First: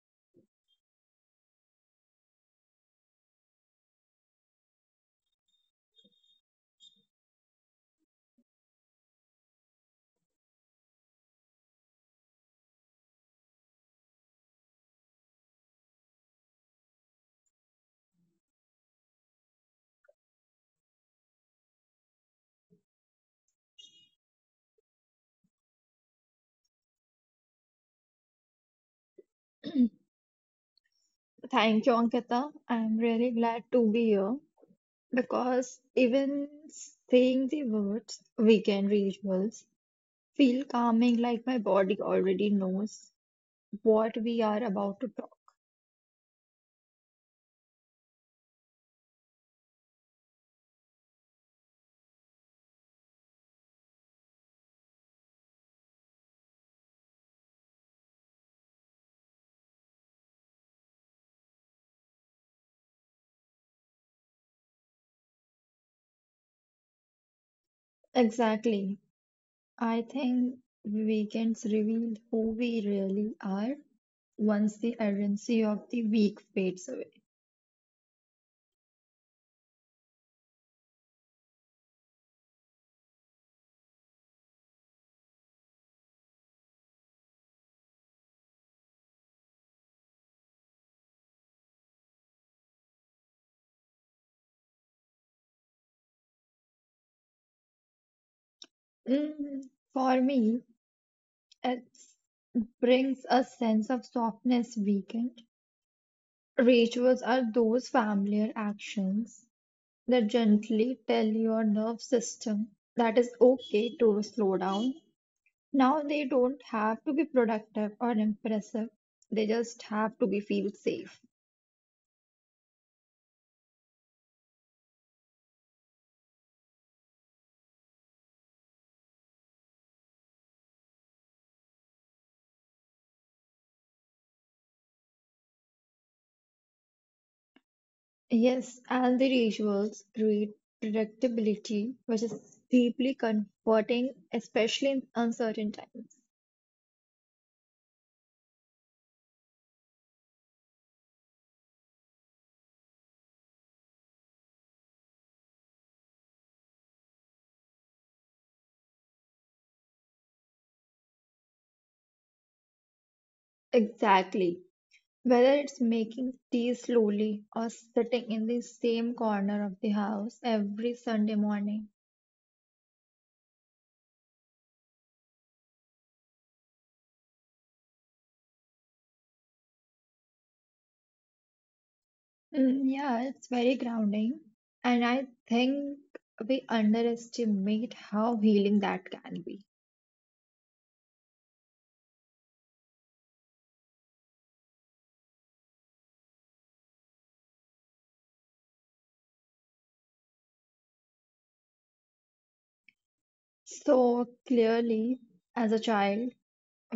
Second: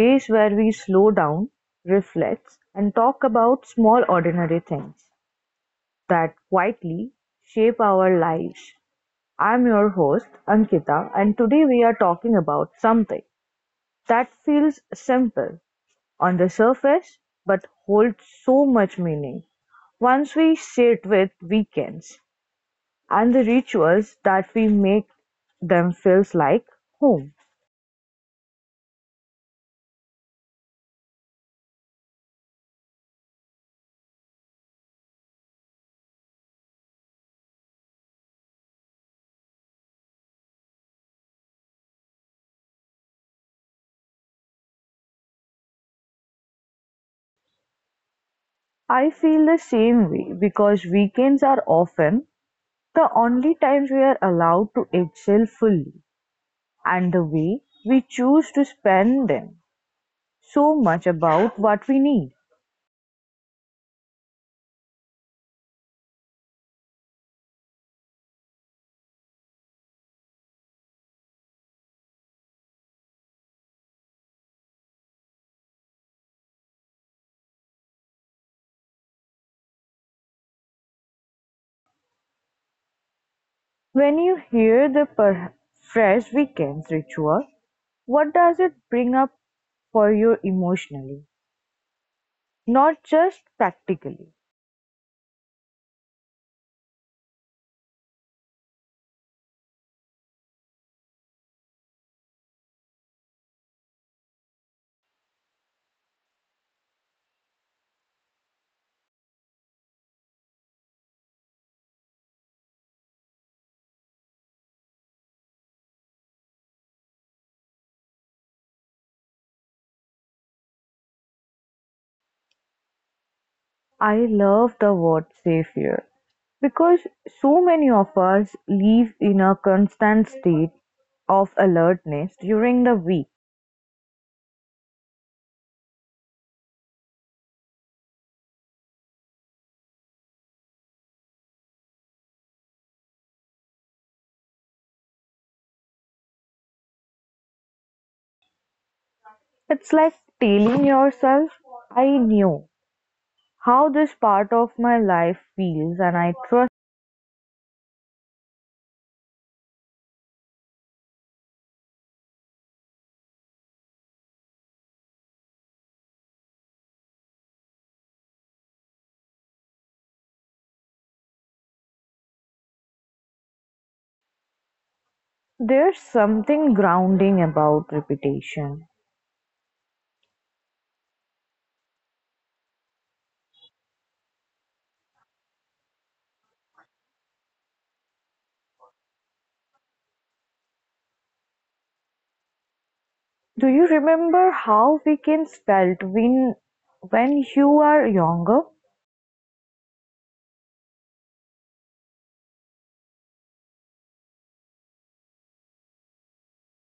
space where we slow down, reflect, and talk about small ordinary things that quietly shape our lives. I'm your host Ankita and today we are talking about something that feels simple on the surface but holds so much meaning. Once we sit with weekends and the rituals that we make them feels like home. Thank you, Ankita. I'm really glad to be here because even saying the words weekend rituals feel calming, like my body already knows what we are about to talk. I feel the same way because weekends are often the only times we are allowed to excel fully, and the way we choose to spend them so much about what we need. Exactly. I think weekends reveal who we really are once the urgency of the week fades away. When you hear the fresh weekends ritual, what does it bring up for you emotionally, not just practically? Mm, for me, it brings a sense of softness weekend Rituals are those familiar actions that gently tell your nerve system that it's okay to slow down. Now they don't have to be productive or impressive. They just have to be feel safe. I love the word safe here because so many of us live in a constant state of alertness during the week. Yes, and the rituals create predictability, which is deeply comforting, especially in uncertain times. It's like telling yourself, "I knew how this part of my life feels and I trust." Exactly. Whether it's making tea slowly or sitting in the same corner of the house every Sunday morning. There's something grounding about repetition. Mm, yeah, it's very grounding. And I think we underestimate how healing that can be. Do you remember how weekends felt when you were younger? So clearly, as a child,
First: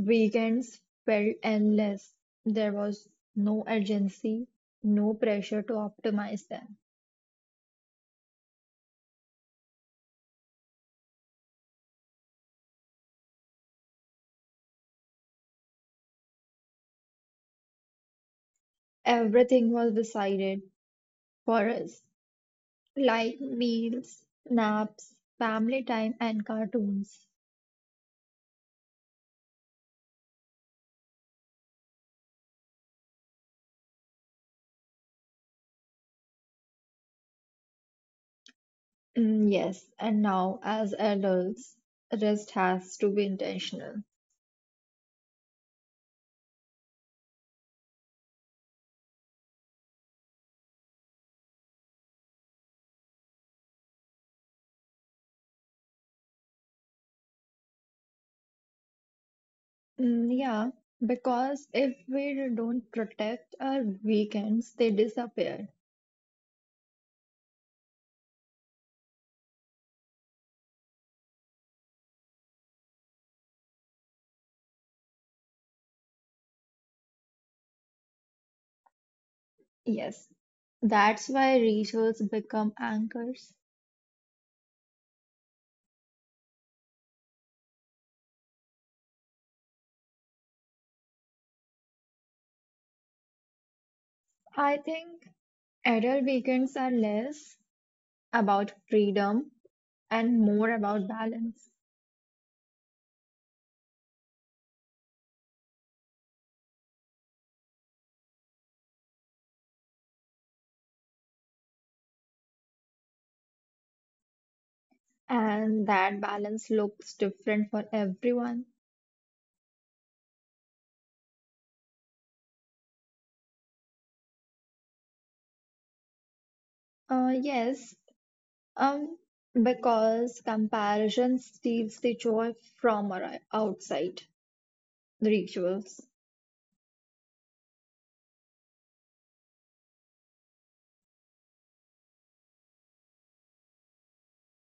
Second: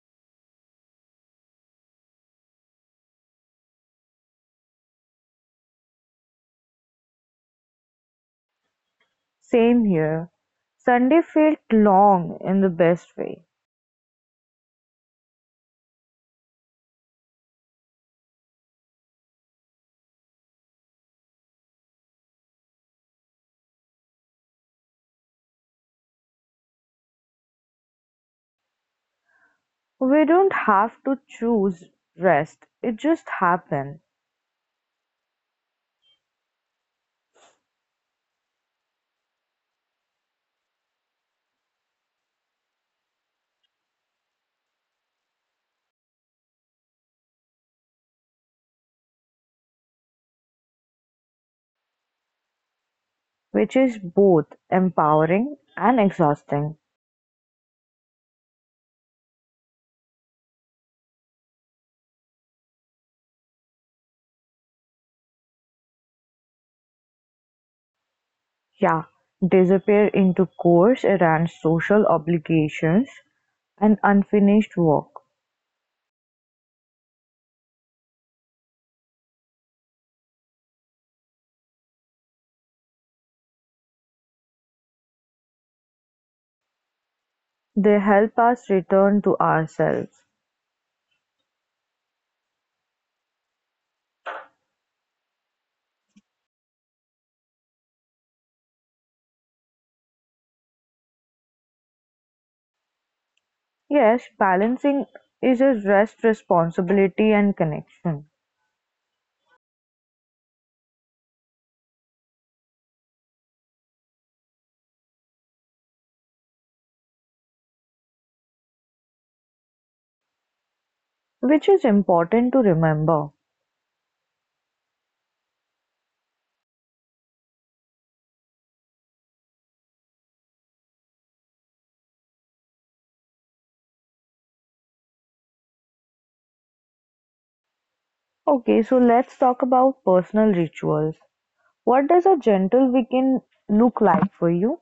weekends felt endless. There was no urgency, no pressure to optimize them. Same here. Sunday felt long in the best way. Everything was decided for us. Like meals, naps, family time, and cartoons. We don't have to choose rest. It just happened, Mm, yes, and now as adults, rest has to be intentional. which is both empowering and exhausting. Mm, yeah, because if we don't protect our weekends, they disappear. Yeah, disappear into chores and social obligations, and unfinished work. Yes, that's why rituals become anchors. They help us return to ourselves. I think adult weekends are less about freedom and more about balance. Yes, balancing is a rest, responsibility, and connection, And that balance looks different for everyone. which is important to remember. Yes, um, because comparison steals the joy from our outside rituals. Okay, so let's talk about personal rituals. What does a gentle weekend look like for you?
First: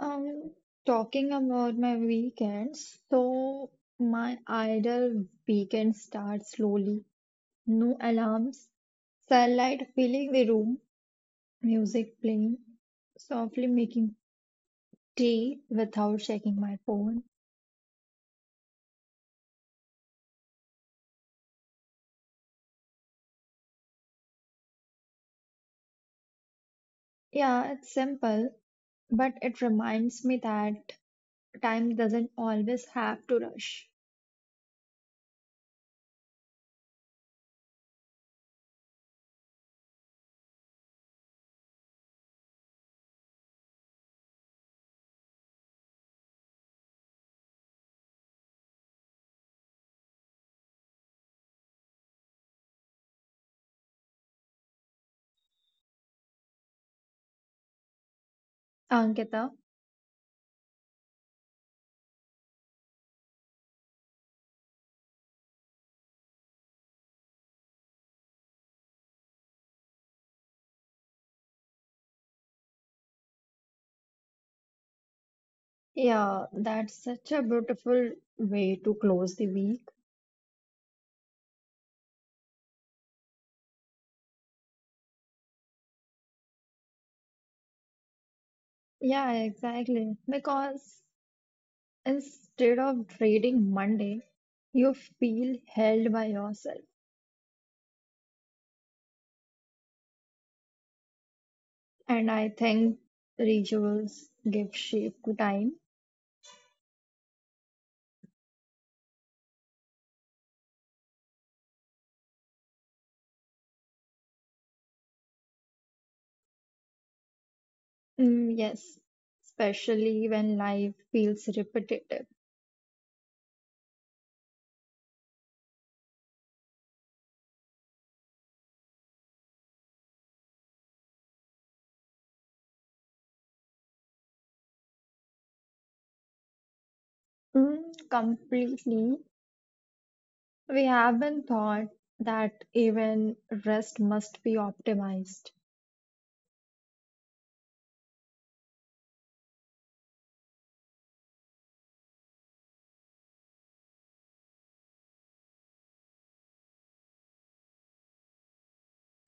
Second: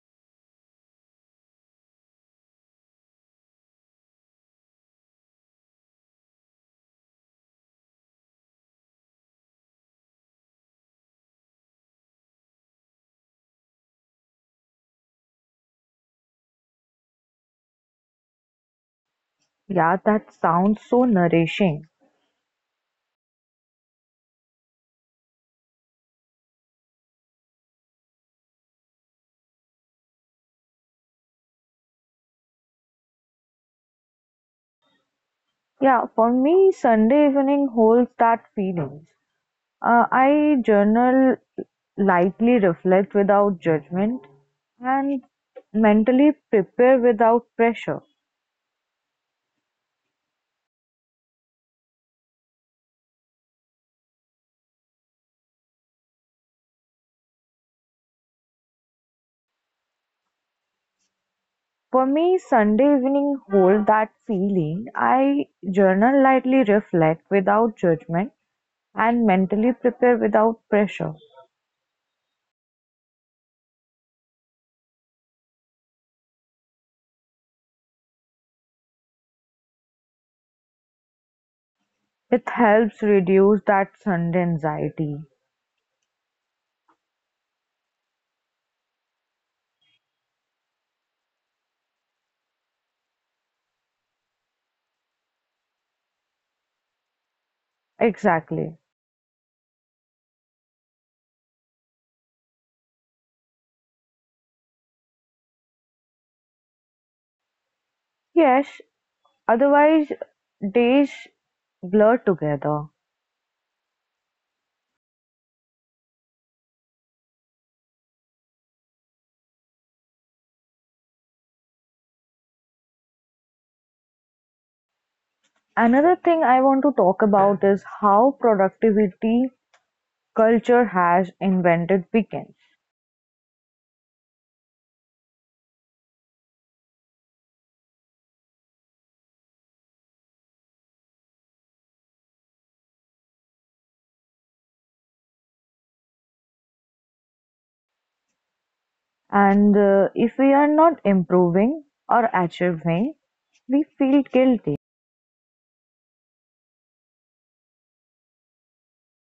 Um, Talking about my weekends, so my ideal weekend starts slowly. No alarms, sunlight filling the room, music playing, softly making tea without checking my phone. Yeah, that sounds so nourishing. Yeah, it's simple, but it reminds me that time doesn't always have to rush. Yeah, for me, Sunday evening holds that feeling. I journal, lightly reflect without judgment, and mentally prepare without pressure. Ankita, For me, Sunday evening hold that feeling. I journal, lightly reflect without judgment, and mentally prepare without pressure. yeah, that's such a beautiful way to close the week. It helps reduce that Sunday anxiety. Yeah, exactly. Because instead of dreading Monday, you feel held by yourself. Exactly. And I think rituals give shape to time. Yes, otherwise, days blur together. Mm, yes, especially when life feels repetitive. Another thing I want to talk about is how productivity culture has invented weekends, Mm, completely. We haven't thought that even rest must be optimized. and if we are not improving or achieving, we feel guilty.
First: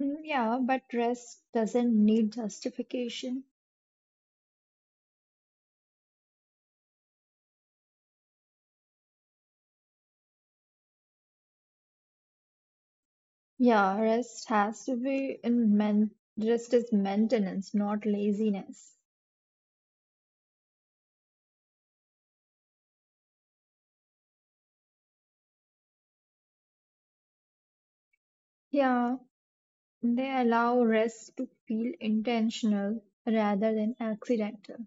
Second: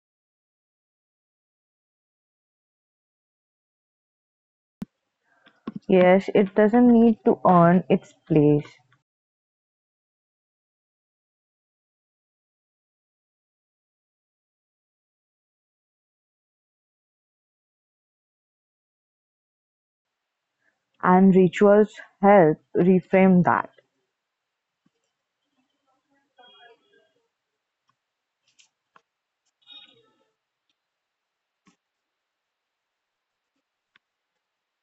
Mm, yeah, but rest doesn't need justification. Yes, it doesn't need to earn its place, Yeah, rest has to be in men rest is maintenance, not laziness. and rituals help reframe that, Yeah, they allow rest to feel intentional rather than accidental.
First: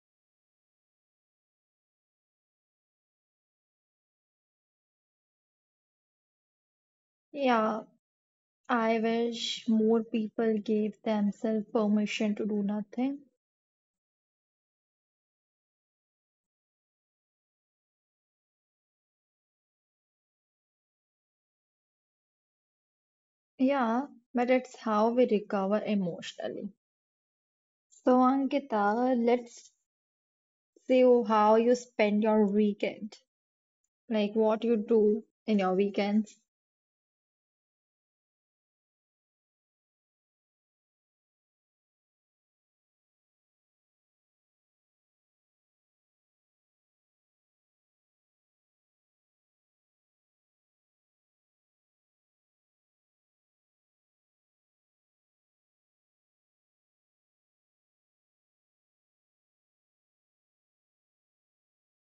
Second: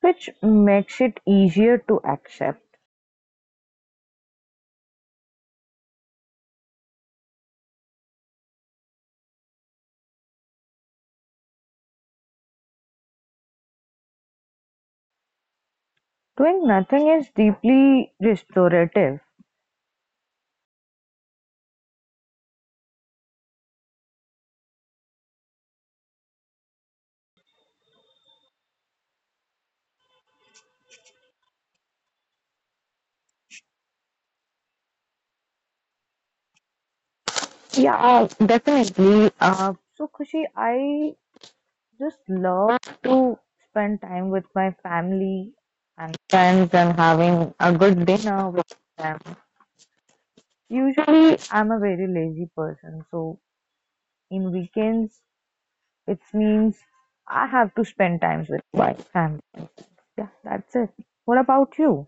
which makes it easier to accept. Yeah, I wish more people gave themselves permission to do nothing. Doing nothing is deeply restorative. Yeah, but it's how we recover emotionally. So, Ankita, let's see how you spend your weekend, like what you do in your weekends. Yeah, definitely. So, Khushi, I just love to spend time with my family and friends and having a good dinner with them. Usually, I'm a very lazy person, so in weekends, it means I have to spend times with my family. Yeah, that's it. What about you?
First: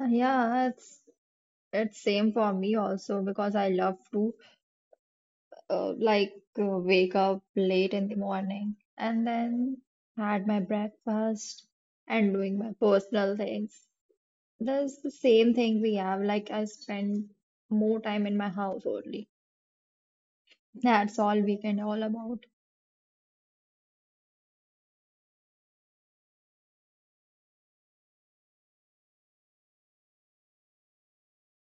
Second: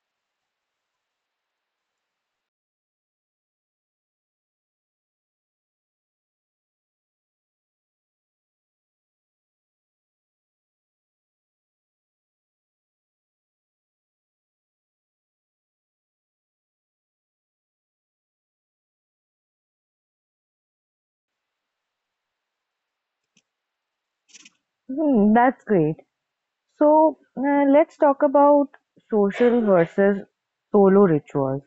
Yeah, it's same for me also because I love to like wake up late in the morning and then had my breakfast and doing my personal things. That's the same thing we have. Like I spend more time in my house only. That's all weekend all about. Hmm, that's great. So, let's talk about social versus solo rituals.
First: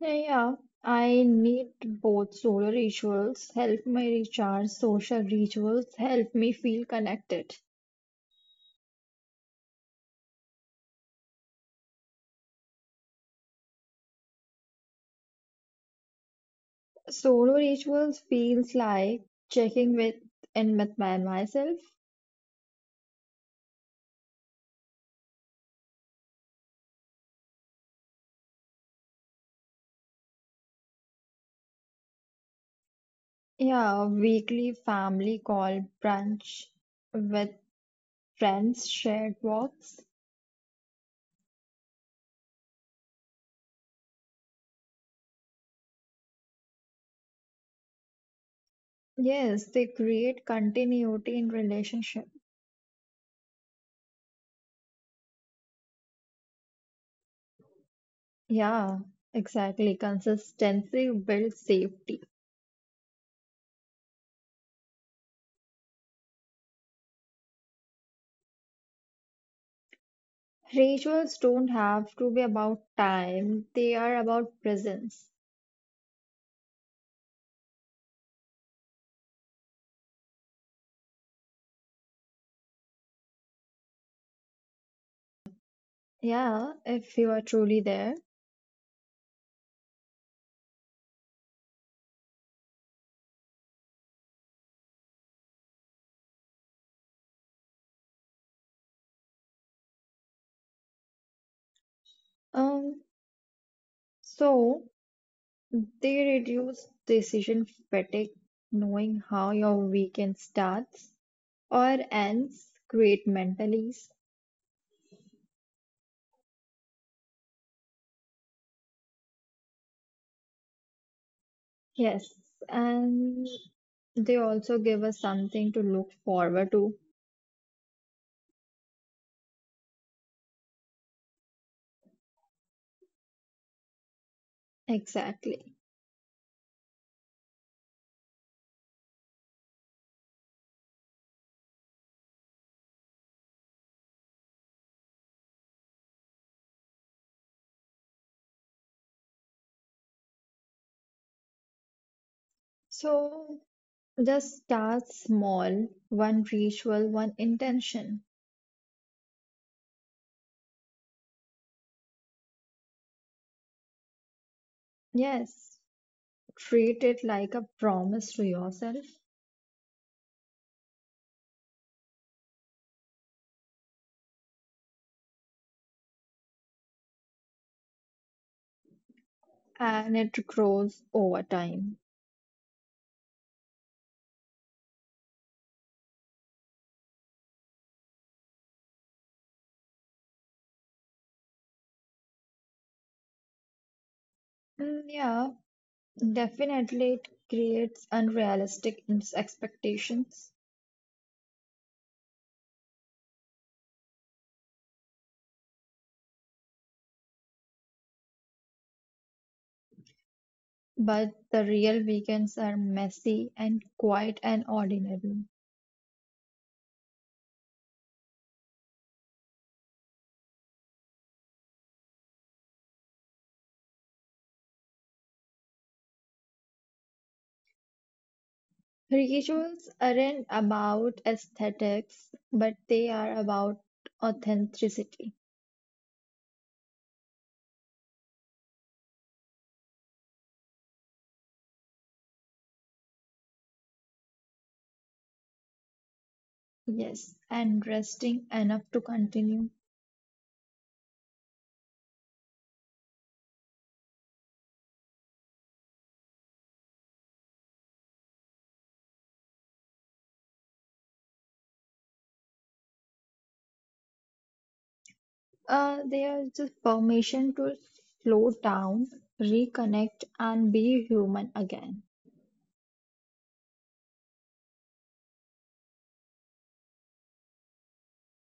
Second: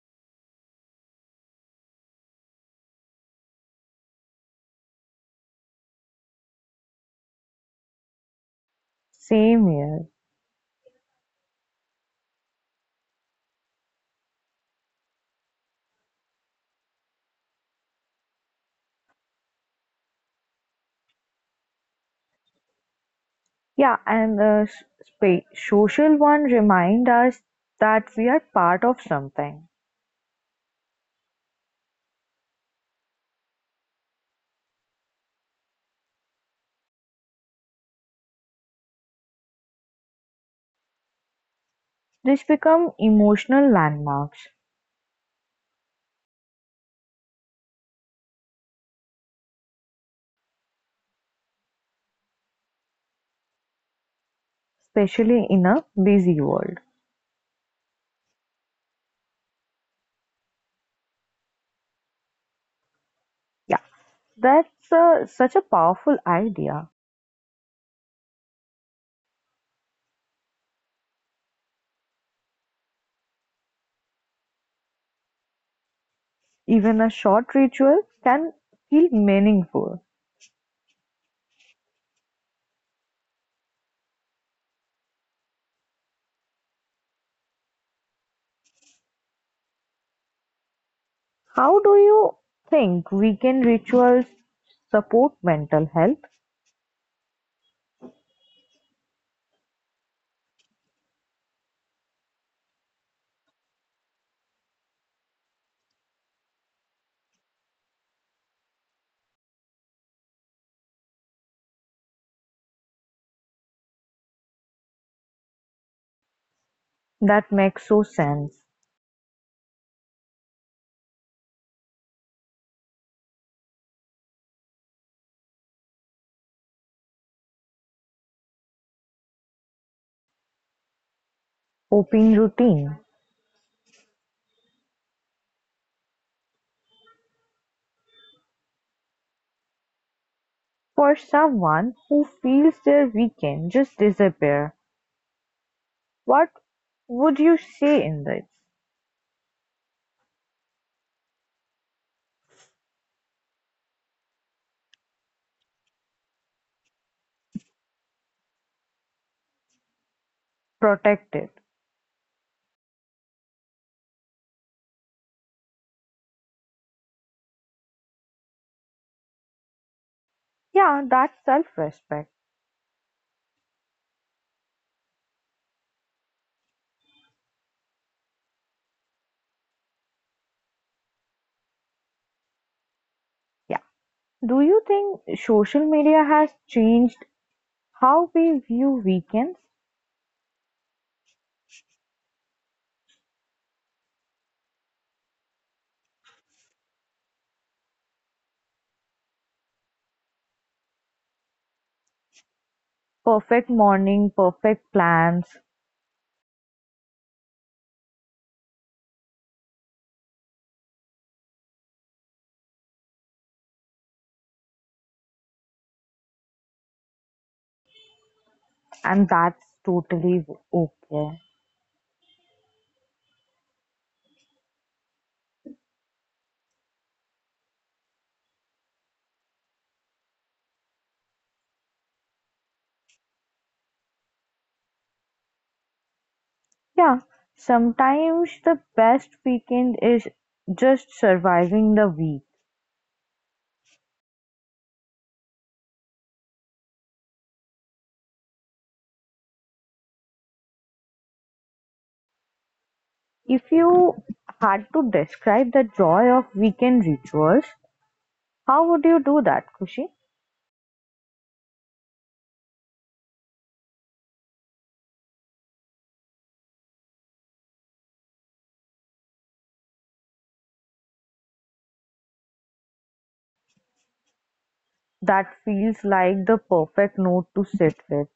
Yeah, I need both solar rituals help me recharge, social rituals help me feel connected. Same here. Solo rituals feels like checking with in with my myself. Yeah, and the spa social one remind us that we are part of something. Yeah, weekly family call brunch with friends, shared walks. This become emotional landmarks, Yes, they create continuity in relationship. especially in a busy world. Yeah, exactly. Consistency builds safety. Yeah, that's such a powerful idea. Rituals don't have to be about time, they are about presence. Even a short ritual can feel meaningful. Yeah, if you are truly there. How do you think weekend rituals support mental health? Um, so they reduce decision fatigue, knowing how your weekend starts or ends, create mental ease. That makes so sense. Yes, and they also give us something to look forward to. Hoping routine Exactly. for someone who feels their weekend just disappear. What would you say in this? So just start small, one ritual, one intention. Protect it. Yes, treat it like a promise to yourself Yeah, that's self-respect. and it grows over time. Yeah. Do you think social media has changed how we view weekends? Mm, yeah, definitely it creates expectations, Perfect morning, perfect plans, but the real weekends are messy and quiet and ordinary. and that's totally okay. Rituals aren't about aesthetics, but they are about authenticity. Yeah, sometimes the best weekend is just surviving the week. Yes, and resting enough to continue. If you had to describe the joy of weekend rituals, how would you do that, Kushi? They are the permission to slow down, reconnect, and be human again. That feels like the perfect note to sit with.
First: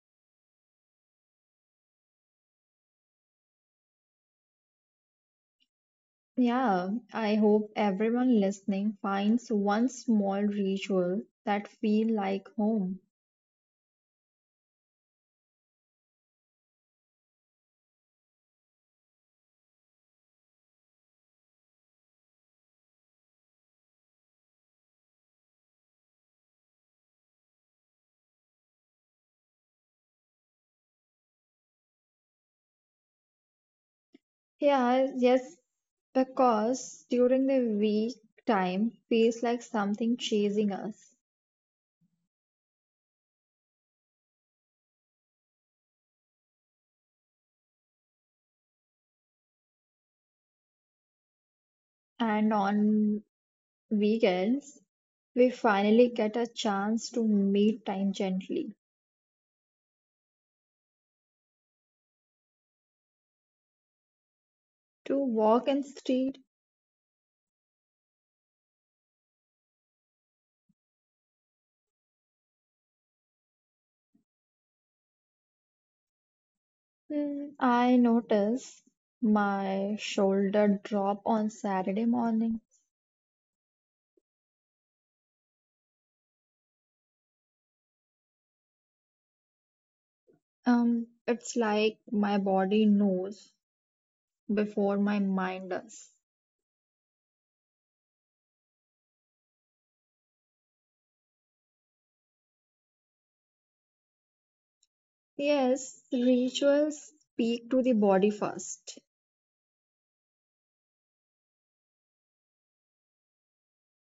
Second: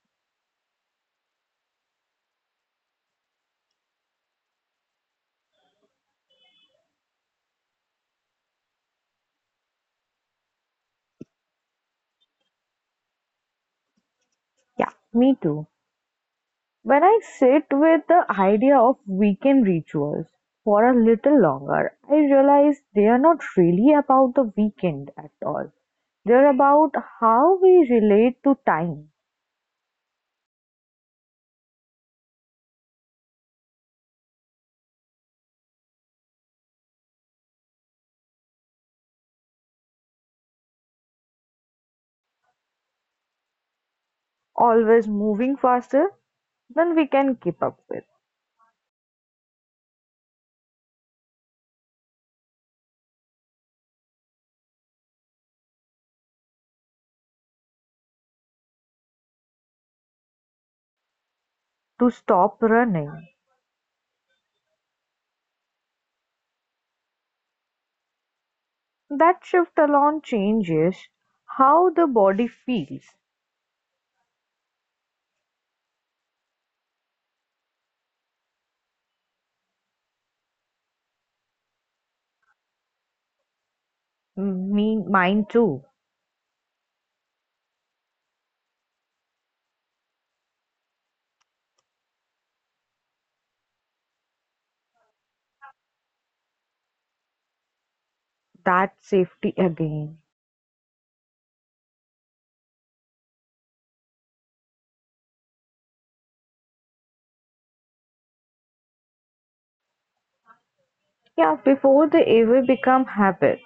Yeah, I hope everyone listening finds one small ritual that feel like home. Yeah, me too. When I sit with the idea of weekend rituals for a little longer, I realize they are not really about the weekend at all. They're about how we relate to time, Yeah, yes, because during the week time feels like something chasing us, always moving faster than we can keep up with. and on weekends we finally get a chance to meet time gently, To stop running, to walk in street. that shift alone changes how the body feels. Hmm. I notice my shoulder drop on Saturday morning. Me, mine too. It's like my body knows before my mind does. That safety again. Yes, rituals speak to the body first, Yeah, before they ever become habit,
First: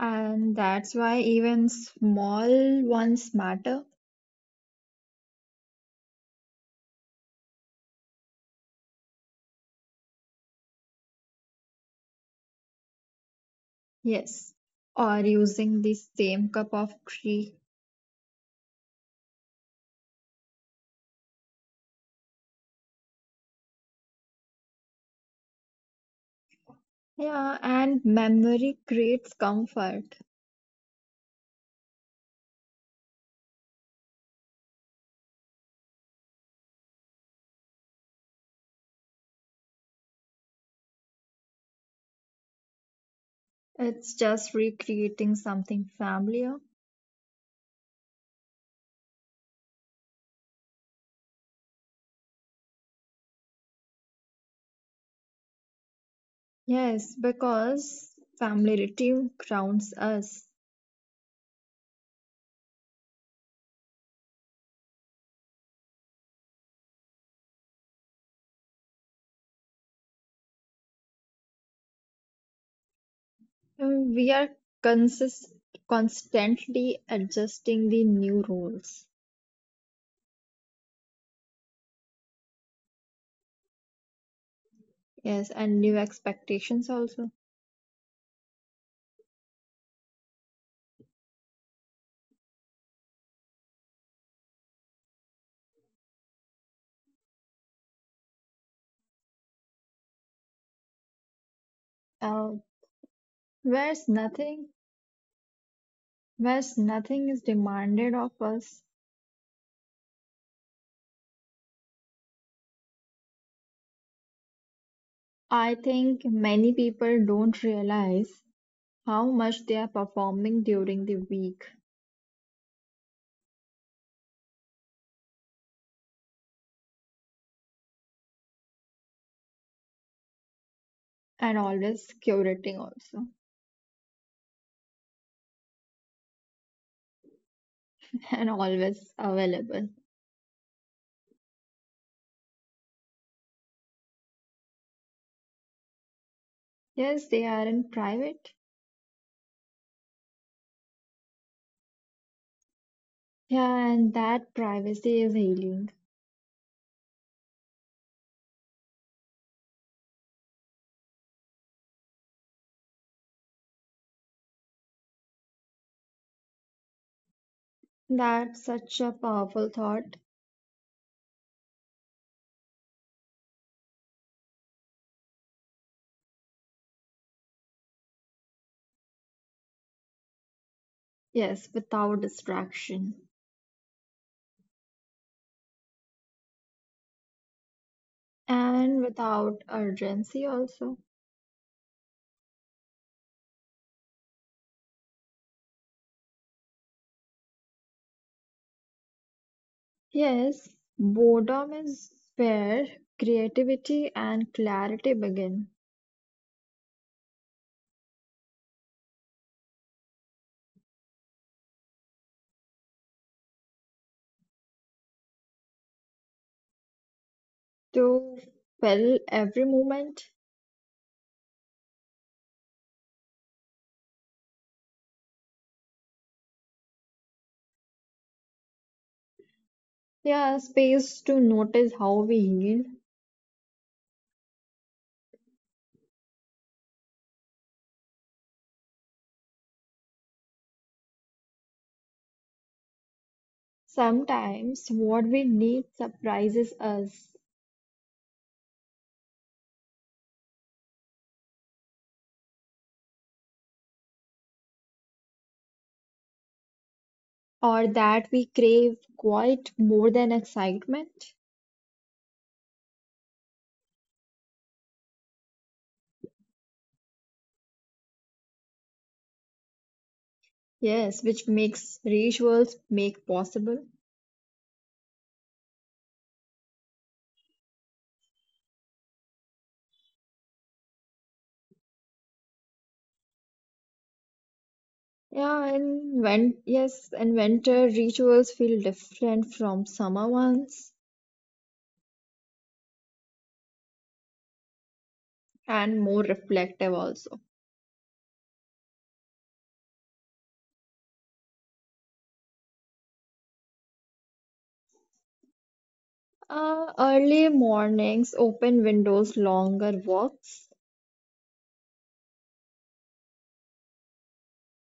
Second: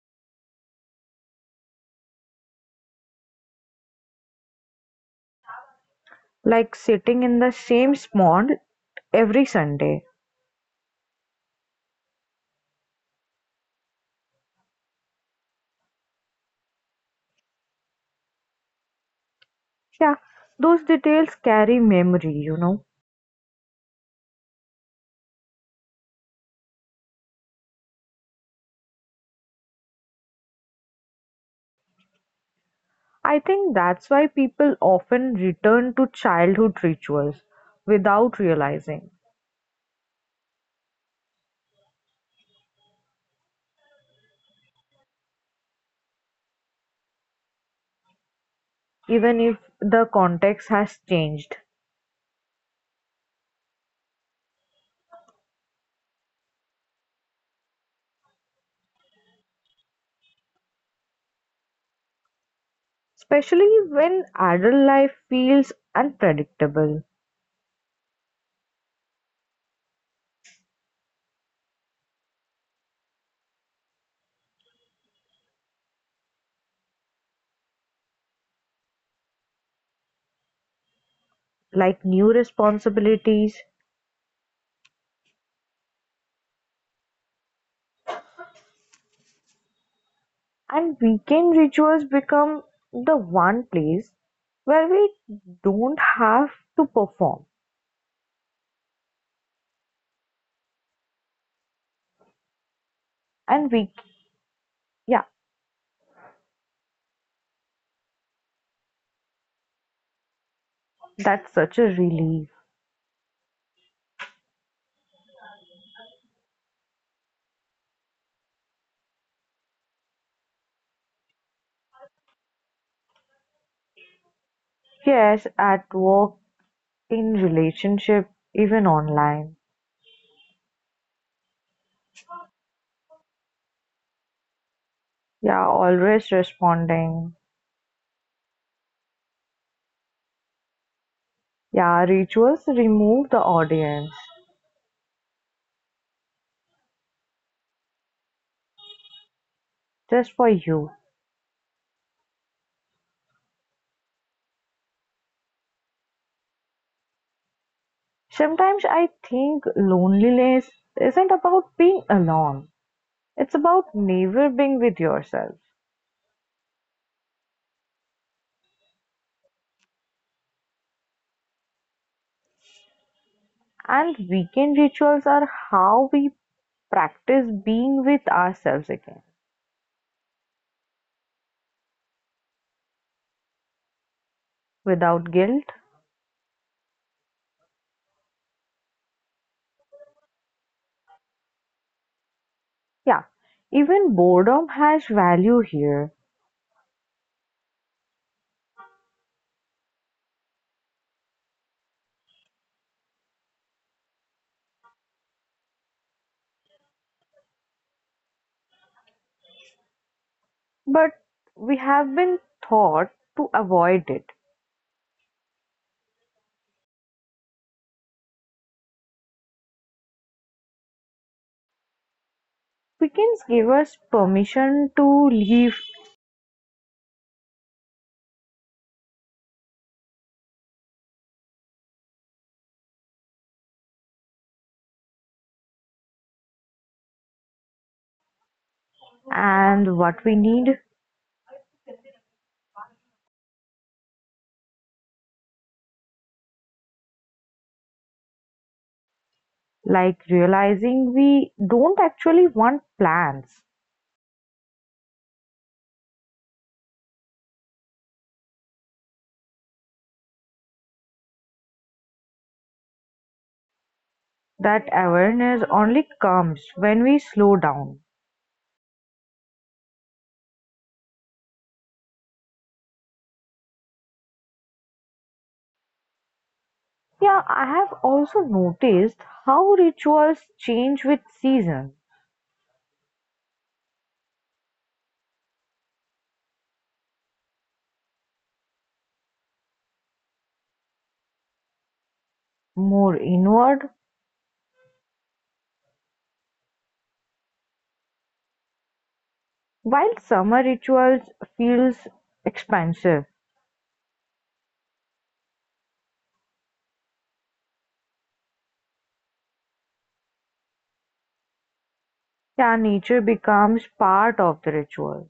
and that's why even small ones matter. like sitting in the same spot every Sunday. Yes, or using the same cup of tea. Yeah, those details carry memory, you know. Yeah, and memory creates comfort. I think that's why people often return to childhood rituals without realizing, It's just recreating something familiar. even if the context has changed. Yes, because familiarity grounds us. Especially when adult life feels unpredictable, And we are consist- constantly adjusting the new rules. like new responsibilities, Yes, and new expectations also. and weekend rituals become the one place where we don't have to perform. Uh, whereas And we, nothing, yeah, whereas nothing is demanded of us. that's such a relief. I think many people don't realize how much they are performing during the week Yes, at work, in relationship, even online. and always curating also Yeah, always responding. and always available. Yeah, rituals remove the audience Yes, they are in private. just for you. Yeah, and that privacy is healing. Sometimes I think loneliness isn't about being alone, it's about never being with yourself. That's such a powerful thought. And weekend rituals are how we practice being with ourselves again, Yes, without distraction without guilt. and without urgency, also. Yeah, even boredom has value here, Yes, boredom is where creativity and clarity begin but we have been taught to avoid it. to fill every moment. Weekends give us permission to leave Yeah, space to notice how we heal. and what we need, Sometimes what we need surprises us, like realizing we don't actually want plans. or that we crave quite more than excitement. That awareness only comes when we slow down. Yes, which makes rituals make possible. Yeah, I have also noticed how rituals change with season, Yeah, and when yes, and winter rituals feel different from summer ones more inward, and more reflective also. while summer rituals feels expansive. Early mornings, open windows, longer walks, Yeah, nature becomes part of the ritual.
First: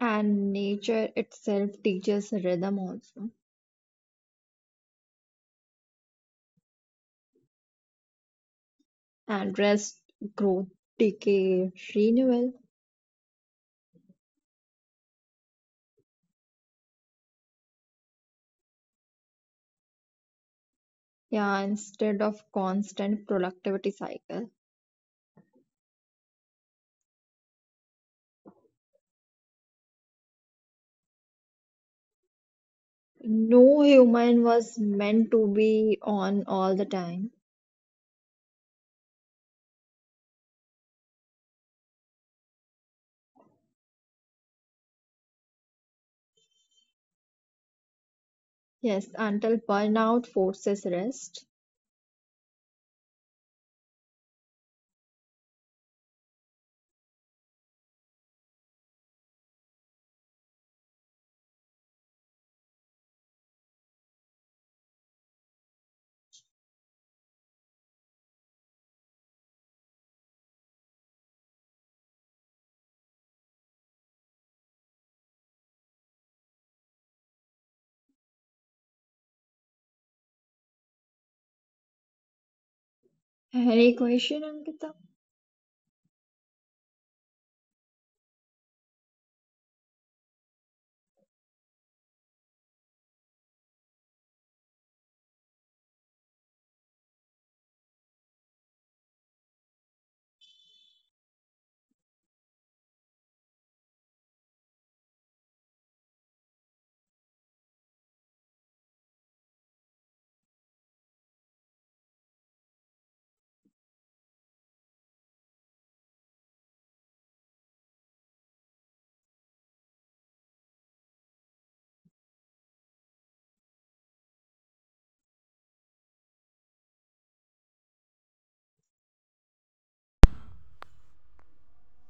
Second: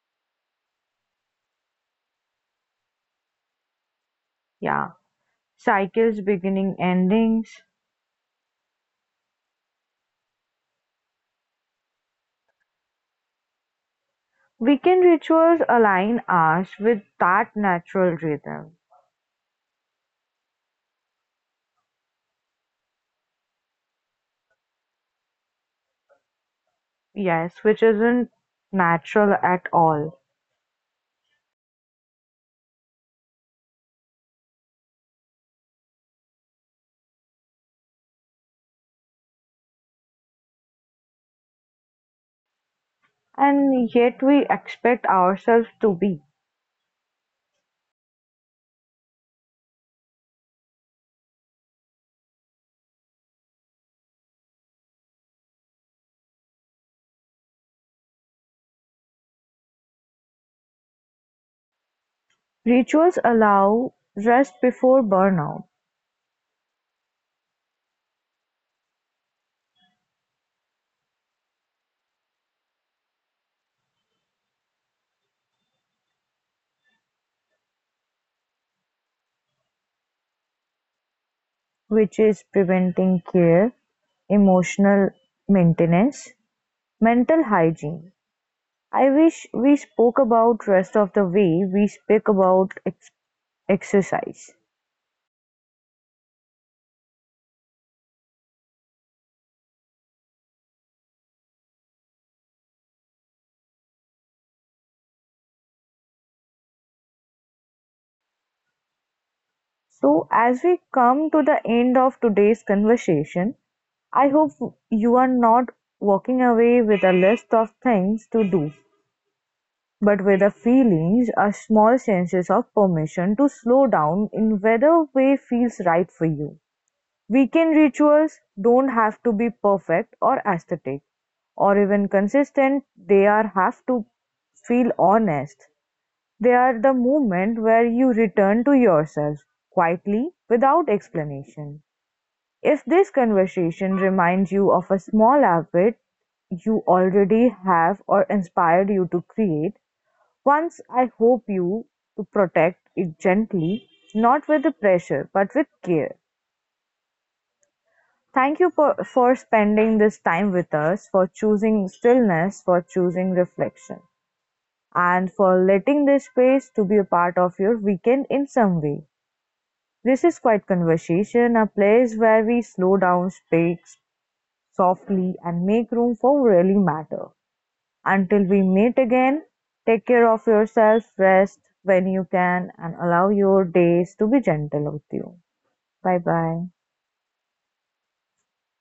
and nature itself teaches rhythm also. Yeah, cycles beginning endings. And rest, growth, decay, renewal. Weekend rituals align us with that natural rhythm. Yeah, instead of constant productivity cycle. Yes, which isn't natural at all. No human was meant to be on all the time. And yet we expect ourselves to be. Yes, until burnout forces rest. Rituals allow rest before burnout which is preventing care, Any question, emotional Ankita? maintenance, mental hygiene. I wish we spoke about rest of the way we speak about exercise. So as we come to the end of today's conversation, I hope you are not walking away with a list of things to do, but with the feelings, a small senses of permission to slow down in whether way feels right for you. Weekend rituals don't have to be perfect or aesthetic, or even consistent, they are have to feel honest. They are the moment where you return to yourself quietly without explanation. If this conversation reminds you of a small habit you already have or inspired you to create, once I hope you to protect it gently, not with the pressure but with care. Thank you for spending this time with us, for choosing stillness, for choosing reflection, and for letting this space to be a part of your weekend in some way. This is Quiet Conversation, a place where we slow down, speak softly, and make room for really matter. Until we meet again, take care of yourself, rest when you can, and allow your days to be gentle with you. Bye bye.